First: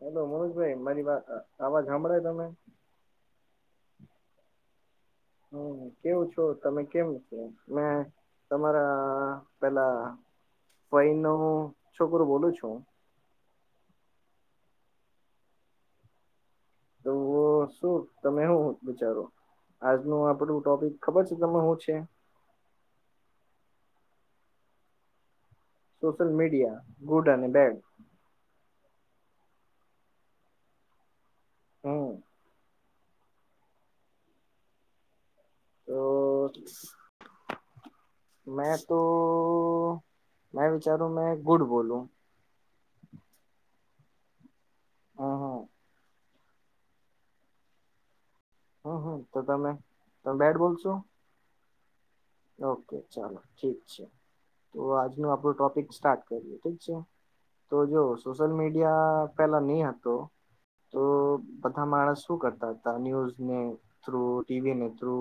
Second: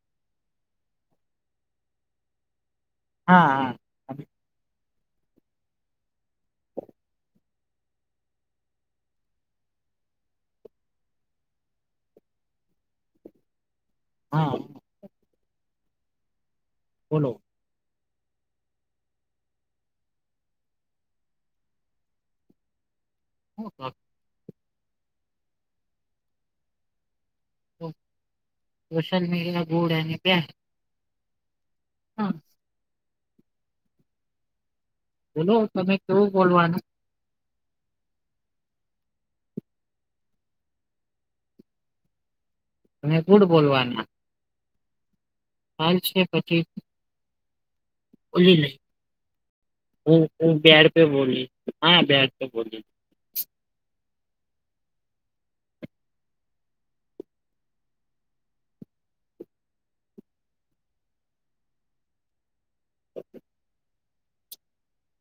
Hello મનોજભાઈ મારી વાત, અવાજ સંભળાય તમે હા.. હા હમ, કેવું છો? તમે કેમ છો? એમ તમારા, પેલા ફઈ નો છોકરો બોલું છું. હા.. બોલો? તો શું તમે હું વિચારો? આજનું આપડું ટોપિક ખબર છે તમે હુ છે? હા.. સોશિયલ મીડિયા ગુડ અને બેડ સોશિયલ મીડિયા ગુડ અને ક્યાં હમ હા.. બોલો, તમે તો કેવું બોલવાનું? મેં તો, એમ વિચારું મેં ગુડ બોલું તમે ગુડ બોલવાના? હમ હમ હાલ છે પછી બલી નઈ હમ હમ તો તમે તમે હુ-હું બેટ બેડ બોલશો પે બોલી, હા બેડ પે બોલી ઓકે ચાલો ઠીક છે, તો આજનો આપડો ટોપિક સ્ટાર્ટ કરીએ ઠીક છે. તો જો, સોશિયલ મીડિયા પેલા નહિ હતો તો બધા માણસ શું કરતા હતા? ન્યુઝને થ્રુ ટીવીને થ્રુ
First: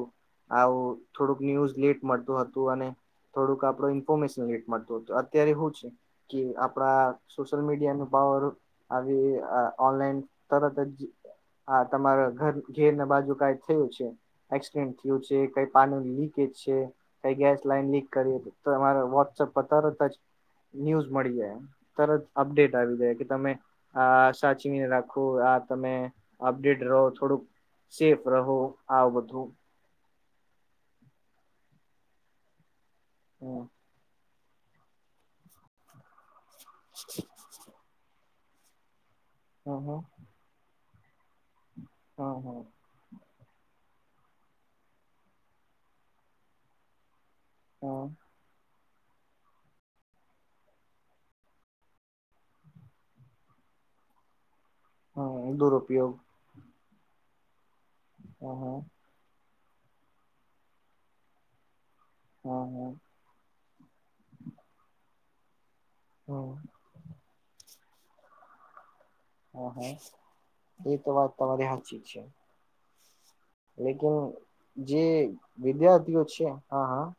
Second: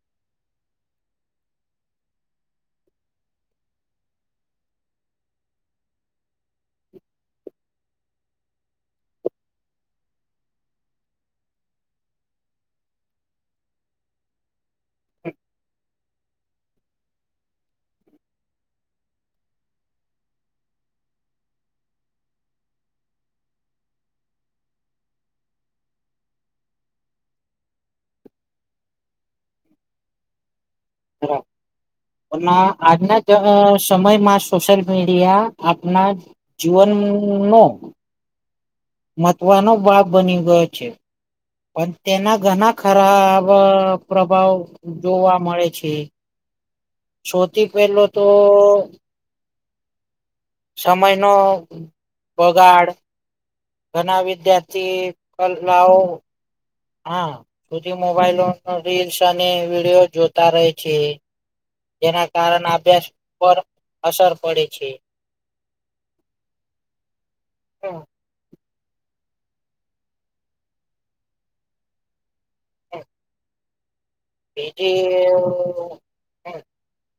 આવું થોડુંક ન્યુઝ લેટ મળતું હતું અને થોડુંક આપડું ઇન્ફોર્મેશન લેટ મળતું હતું અત્યારે હુ છે? કે, આપડા સોશિયલ મીડિયા નો પાવર આવી, આ ઓનલાઈન તરત જ હા, તમારા ઘર -ઘેર ના બાજુ કાંઈ થયું છે? એક્સિડેન્ટ થયું છે? કઈ પાણી ની લીકેજ છે? કઈ ગેસ લાઈન લીક કરી, એ તો અમારે વોટ્સએપ પર તરત જ ન્યૂઝ મળી જાય એમ તરત અપડેટ આવી જાય કે, તમે. આ સાચીવીને રાખું, આ તમે અપડેટ રહો થોડુંક. સેફ રહો, આવ બધું. બરાબર, પણ આજના જ. હમ સમયમાં સોશિયલ મીડિયા આપના જીવનનો મતવાનો હમ હમ બાપ બની ગયો છે, પણ તેના હમ ઘણા ખરાબ પ્રભાવ જોવા મળે છે. સૌથી પહેલો હમ તો. સમય નો બગાડ. ઘણા વિદ્યાર્થી હમ હમ કલાઓ, દુરુપયોગ હા. સુધી મોબાઈલો હમ હમ રીલ્સ અને વિડીયો જોતા રહે છે. જેના હમ કારણે હમ અભ્યાસ પર અસર પડે છે. હમ. હમ. હા, હા, એ તો વાત તમારી સાચી છે. લેકન જે બીજી વિદ્યાર્થીઓ છે, હા, હા.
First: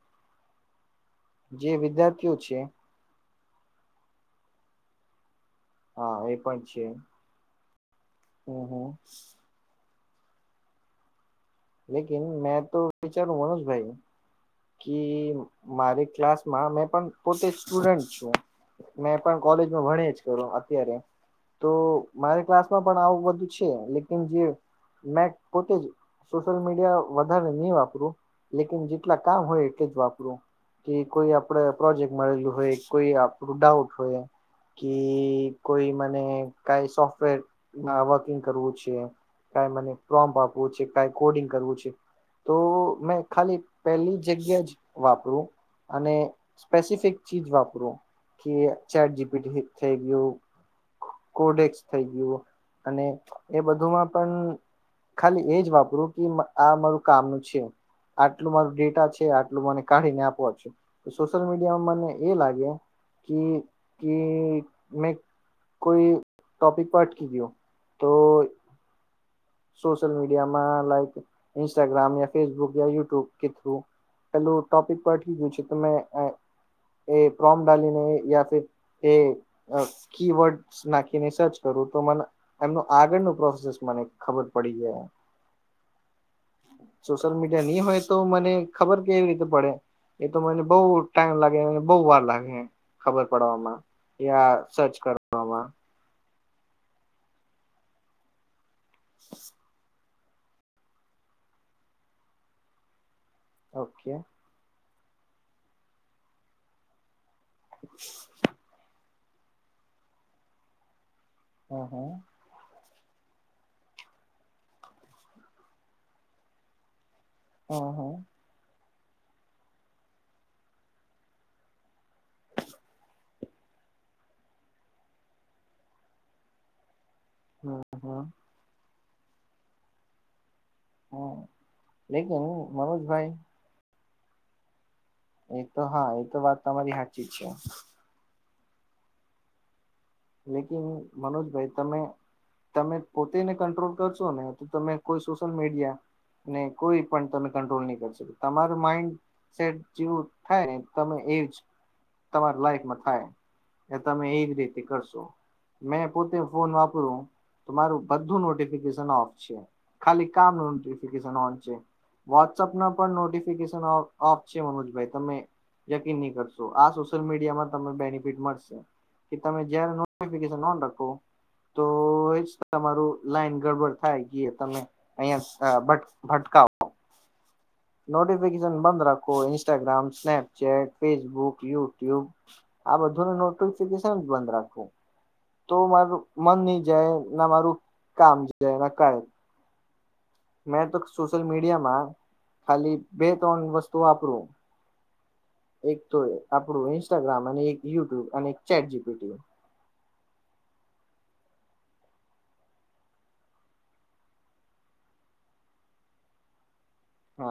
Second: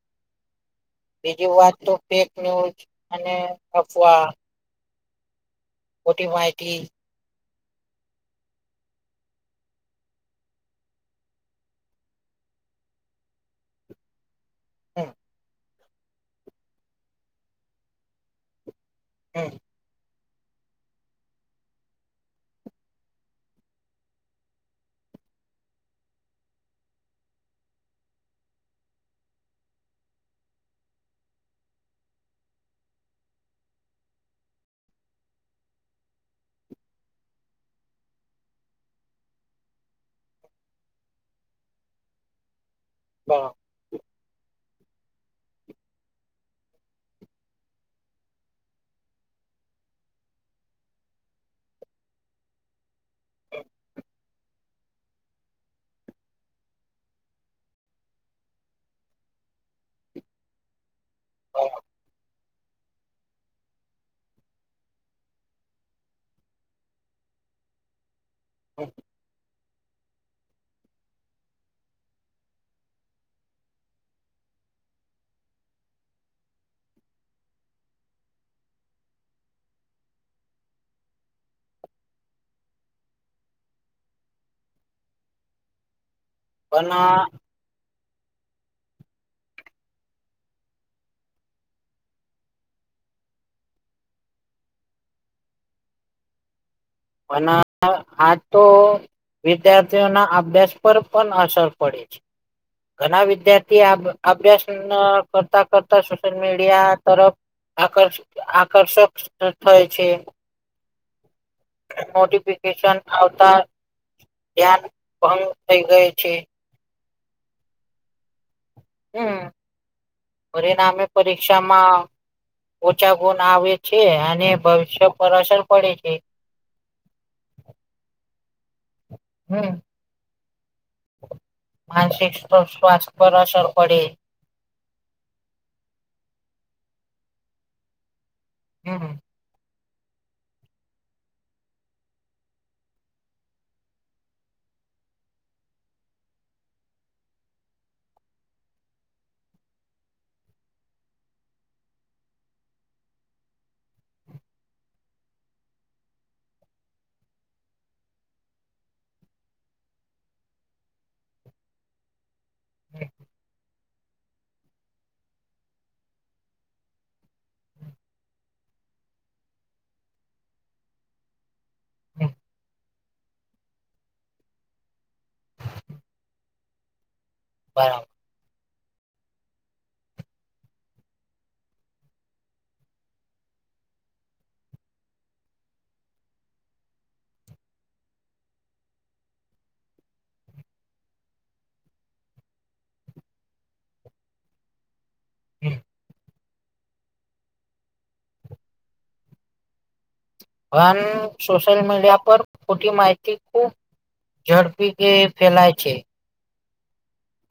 બીજી જે વાત તો ફેક વિદ્યાર્થીઓ છે ન્યુઝ અને અફવા. હા એ પણ મોટી-મોટી. છે હમ, હમ. લકિ મેં તો બેચારું મનુજભાઈ. કે મારી ક્લાસમાં મે પણ પોતે સ્ટુડન્ટ છું, મે પણ કોલેજ ભણે જ કરો, અત્યારે તો મારી ક્લાસમાં પણ આવું બધું છે, લેકન જે મેં પોતે જ સોશિયલ મીડિયા વધારે નહી વાપરું, લેકન જેટલા કામ હોય, એટલે જ વાપરું. કે કોઈ આપડે પ્રોજેક્ટ મળેલું હોય, કોઈ આપણું ડાઉટ હોય. કે કોઈ મને કઈ સોફ્ટવેર વર્કિંગ કરવું છે. ક મને પ્રોમ્પ આપવું છે, ક કોડિંગ કરવું છે, તો મેં ખાલી પહેલી જગ્યા જ વાપરું, અને સ્પેસિફિક ચીજ વાપરું. કે ચેટ જીપી થઈ ગયું, કોડેક્સ થઈ ગયું. અને એ બધુંમાં પણ ખાલી એજ વાપરું કે, આ મારું કામનું છે. આટલું મારું ડેટા છે, આટલું મને કાઢીને આપવા છે, સોશિયલ મીડિયામાં મને એ લાગે. ક ક મેં. કોઈ ટોપિક પાઠ કધ હો તો. ઓકે. સોશયલ મીડિયામાં લાઈક, ઇન્સ્ટાગ્રામ યા, ફેસબુક યા યટ્યુબ કે થ્રુ. પેલું ટોપિક પરઠી ગયું છે, તો મે એ પ્રોમ ડીને યા. [unintelligible] કીવર્ડ નાખીને સર્ચ કરું તો, મને એમનું આગળનું પ્રોસેસ મને. ખબર પડી ગ સોશિયલ પણ મીડિયા નહી હોય, તો મને ખબર કેવી રીતે પડે. એ તો મને બહુ ટાઈમ લાગે, મને બહુ વાર લાગે, ખબર પડવામાં. યા સર્ચ કરવામાં. પણ આ તો વિદ ના, અભ્યાસ પર પણ અસર પડે છે, ઘણા વિદ્યાર્થી ઓકે અભ્યાસ કરતા કરતા સોશિયલ મીડિયા તરફ આકર્ આકર્ષક. તથ હોય છે. હમ હમ નોટિફિકેશન આવતા ધ્યાન ભંગ થઈ ગઈ છે. હા હા. હમ પરિણામે પરીક્ષામાં. ઓછા ગુણ આવે છે અને ભવિષ્ય પર અસર પડે છે. હમ હમ. હમ. હમ લેકિન મનોજભાઈ. ચર પડીયે. એ તો હા એ તો વાત તમારી હાચી જ છે. હમ હમ. લેકિન મનોજ ભાઈ તમે. તમે પોતેને કંટ્રોલ કરશો ને તો તમે કોઈ સોશિયલ મીડિયા. ને કોઈ પણ તમે કંટ્રોલ નહી કરી શકો તમારું માઇન્ડ. સેટ જેવું થાય ને તમે એ જ. તમારી લાઈફમાં થાય એ તમે એજ રીતે કરશો. મેં પોતે ફોન વાપરું તો મારું બધું નોટફિકેશન ઓફ છે. ખાલી કામ નોટિફિકેશન ઓન છે. વોટ્સપના પણ નોટિફિકેસન ઓફ ઓફ છે. મનોજભાઈ તમે યકીન નહી કરશો આ સોશિયલ મીડિયામાં તમને બેનિફિટ મળશે. કે તમે જ્યાંરે નોટિફિકેશન ઓન રાખો તો એ જ તમારું લાઈન ગડબડ થાય ગીયે તમે અહિયાં સ અ બટ ભટ કાઓ. બરાબર. નોટિફિકેશન બંધ રાખો ઇન્સ્ટાગ્રામ, સ્નેપચેટ, ફેસબુક, યુટ્યુબ. આ બધુંને નોટિફિકેશન બંધ રાખવું. તો મારું મન ની જાય ના મારું કામ જાય એના કારણે. મેં તો સોશિયલ મીડિયામાં ખાલી બે ત્રણ વસ્તુ વાપરું. એક તો આપણું ઇન્સ્ટાગ્રામ અને એક યુટ્યુબ અને એક ચેટ જી પીટી. ભન સોશિયલ મીડિયા પર ખોટી માહિતી ખુબ ઝડપી કે ફેલાય છે.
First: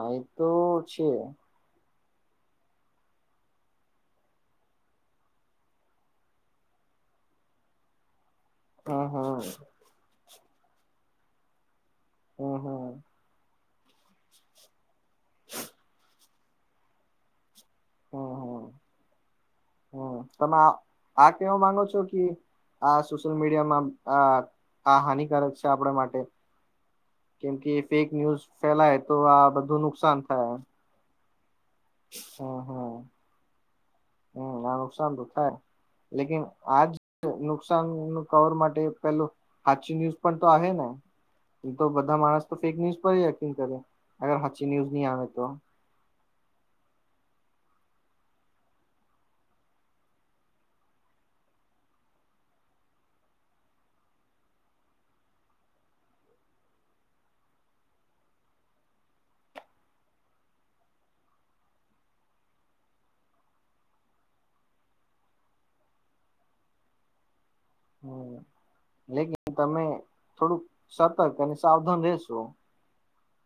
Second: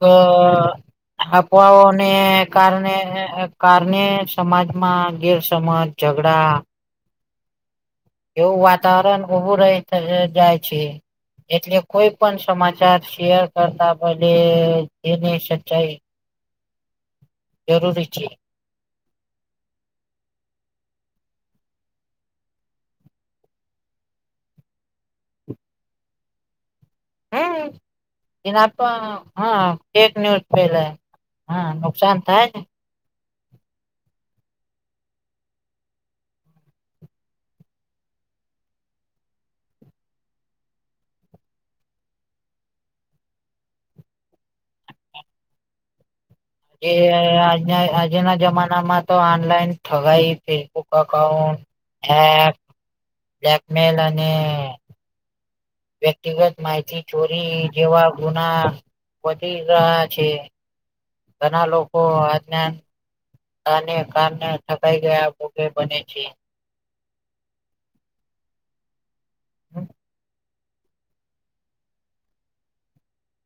તો એ આપ. છે આફ્વાઓને કારણે કારણે સમાજમાં ગેરસમજ ઝઘડા [inaudible] એવું હમ વાતાવરણ હમ ઉભું રહે. જાય છે એટલે કોઈ પણ હમ હમ સમાચાર શેર કરતા પેલે. એ એને સચ્ચાઈ. જરૂરી છે. હમ હમ હમ તમે આ આ કેવા માંગો છો કિ. આ સોશિયલ મીડિયામાં આ આ હાનિકારક છે આપણા માટે કેમ હમ કે ફેક ન્યૂઝ એના પર ફેલાય તો આ હા બધું ફેક નુકસાન ન્યૂઝ થાય. ફેલાય હા [inaudible] હમ ને હમ હમ આ નુકસાન તો થાય. લેકીન આજ તો નુકસાન નું કવર માટે પેલું હાચી ન્યૂઝ પણ તો આહે ને. તો બધા માણસ તો ફેક ન્યુઝ પર જ યકીન કરે અગર હાચી ન્યુઝ નહી આવે તો. એ આજના જમાનામાં તો ઓનલાઈન થાઈ ગાઈ, ફેસબુક એકાઉન્ટ. હે બ્લેકમેલ અને વ્યક્તિગત માહિતી ચોરી જેવા ગુના વધી રહ્યા છે. ઘણા લોકો આજના અને કામના થકાઈ ગયા, ભોગે બને છે. હમ, લેકીન તમે થોડુંક સતર્ક અને સાવધાન રહેશો.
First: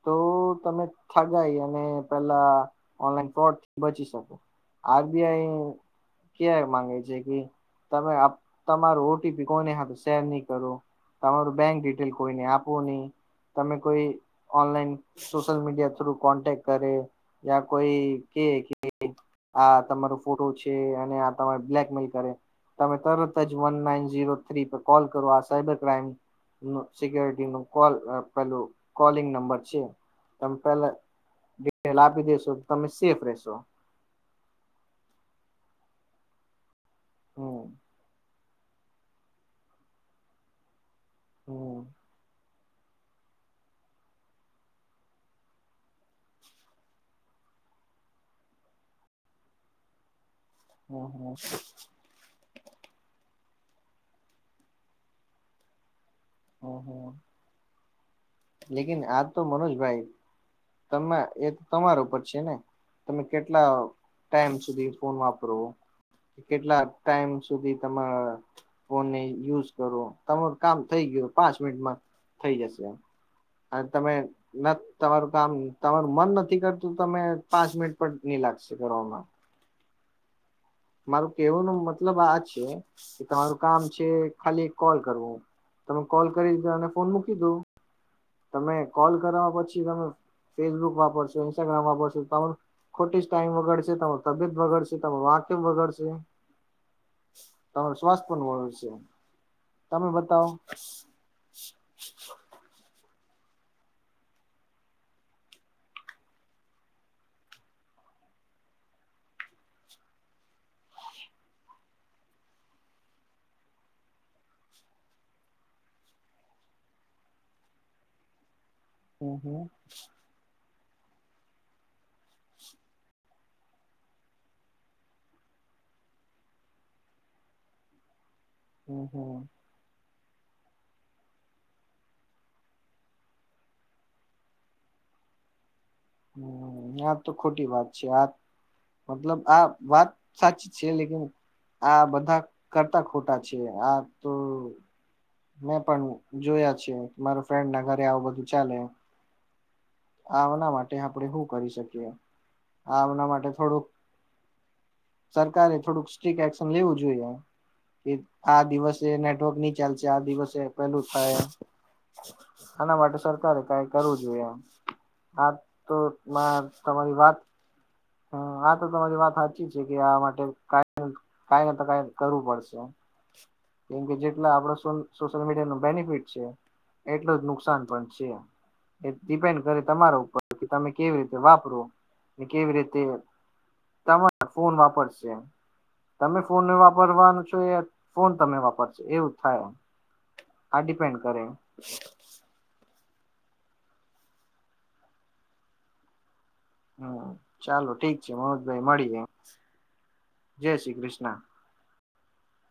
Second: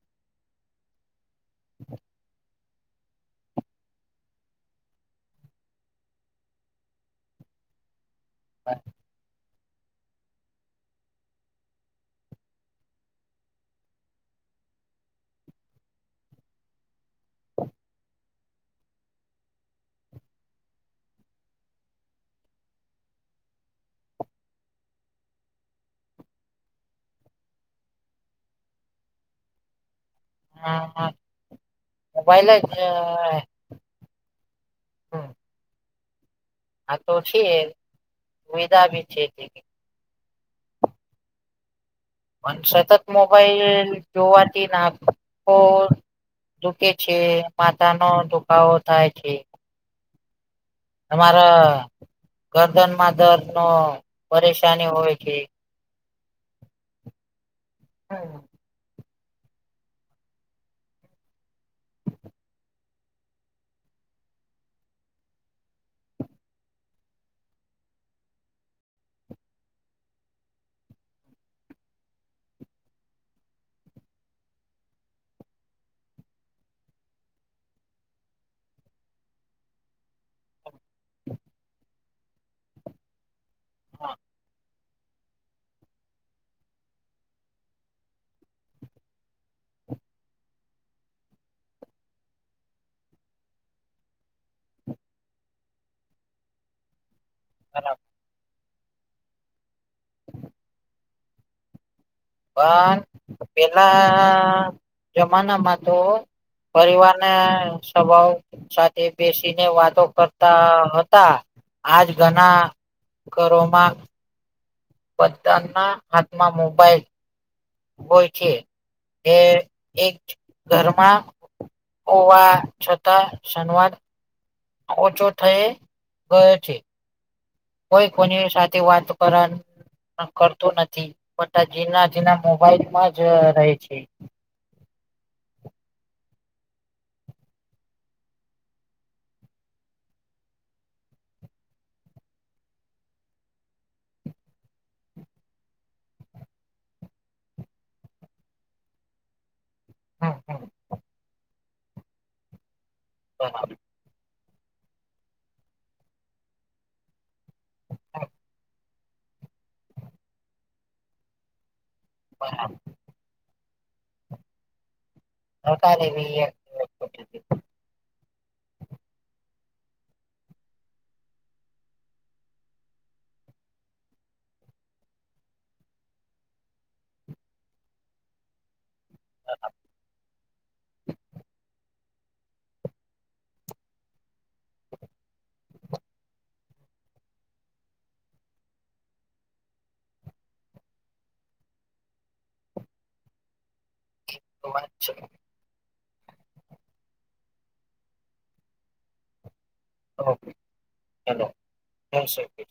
તો તમે થગાઈ અને પેલા ઓનલાઈન ફ્રોડથી બચી શકો. આરબીઆઈ ક્યારે માંગે છે કે, તમે તમાર ઓટીપી કોને હારૂ શેર નહી કરો, તમારું બેંક ડિટેલ કોઈને આપું નહી, તમે કોઈ online social media through contact કરે, યા કોઈ કે કે આ તમારો ફોટો છે, અને આ તમારે બ્લેકમેલ કરે. તમે તરત જ વન નાઇન ઝીરો થ્રી પર કોલ કરો, આ સાયબર ક્રાઈમ સિક્યુરિટી નો કોલ પેલું કોલિંગ નંબર છે. તમે પેલા હા ડિટેલ આપી દેેશો, મોબાઈલ જ તમે સેફ રહેશો. હા, તો છે, હમ સુવિધા ભી છે. હમ. પણ સતત મોબાઈલ જોવાથી નાખો. દુખે છે, માથાનો દુખાવો થાય છે. હમ હમ તમારા ગરદનમાં દર્દનો પરેશાની હોય છે. હમ હમ હા. લેકિન આજ તો, મનોજભાઈ એ તમારા ઉપર છે ને. તમે કેટલા ટાઈમ સુધી ફોન વાપરો? કેટલા ટાઈમ સુધી, તમારા ફોનને યુઝ કરો? તમારું કામ થઈ ગયું, પાંચ મિનિટમાં થઈ જશે, અને તમે ના, તમારું કામ તમારું મન નથી કરતું, તમે પાંચ મિનિટ પર નહી લાગશે કરવામાં. મારું કેવાનું મતલબ આ છે કે, તમારું કામ છે, ખાલી. કોલ કરવો, તમે કોલ કરી દો ને, ફોન મૂકી દો. તમે કોલ કરવા, પછી તમે ફેસબુક વાપરશો, ઇન્સ્ટાગ્રામ વાપરશો, તમારું ખોટી જ ટાઈમ બગડશે, તમારી તબિયત બગડશે, તમારું આંખો બગડશે‌. બરાબર. તમારું સ્વાસ્થ પણ વળું છે, તમે બતાવો. [unintelligible] પણ પેલા જમાનામાં તો પરિવાર ને સભાઓ. સાથે બેસીને વાતો કરતા હતા, આજ ઘણા ઘરોમાં. બધાના હાથમાં મોબાઈલ હોય છે. હમ હમ એ એક. ઘરમાં હોવા છતાં સંવાદ. ઓછો થઈ ગયો છે. કોઈ કોની સાથે હમ વાત હમ કરે. પણ કરતું નથી, બટ આ જીના-જીના મોબાઈલમાં જ રહે છે. હ, આ તો ખોટી વાત છે આ. મતલબ, આ વાત સાચી છે, લેક આ બધા કરતા ખોટા છે, આ તો મેં પણ જોયા છી, મારા ફ્રેન્ડ ના ઘરે આવું બધું ચાલે‌. હમ હમ આવના માટે આપણે હું કરી શકીએ. આમના માટે બરાબર થોડુંક સરકારે થોડુંક સ્ટ્રીક એક્શન લેવું જોઈએ આ દિવસે નેટવર્ક નહી ચાલશે ચ દિવસે પેલું થાય બરાબર આના માટે સર આ તો કાઈ કરવું જોઈએ એમ હા તો સરકારે એવી એક તમારી વાત હ આ તો તમારી વાત સાચી છે કે આ માટે કઈ નઈ તો કઈ કરવું પડશે કેમ કે જેટલા આપડ સોશિયલ મીડિયા ન બેનિફિટ છે એટલું જ નુકસાન પણ છે એ ડિપેન્ડ કરે તમારા ઉપર કે તમે કેવી રીતે વાપરો કેવી રીતે તમારે ફોન વાપરશે તમે ફોનને વાપરવાનું છો એ ફોન તમે વાપરશો એવું થાય આ ડિપેન્ડ કરે તો વાત છો હમ ચાલો ઠીક છે મનોજભાઈ મળી એમ ઓકે ચાલો હ છે ઓકે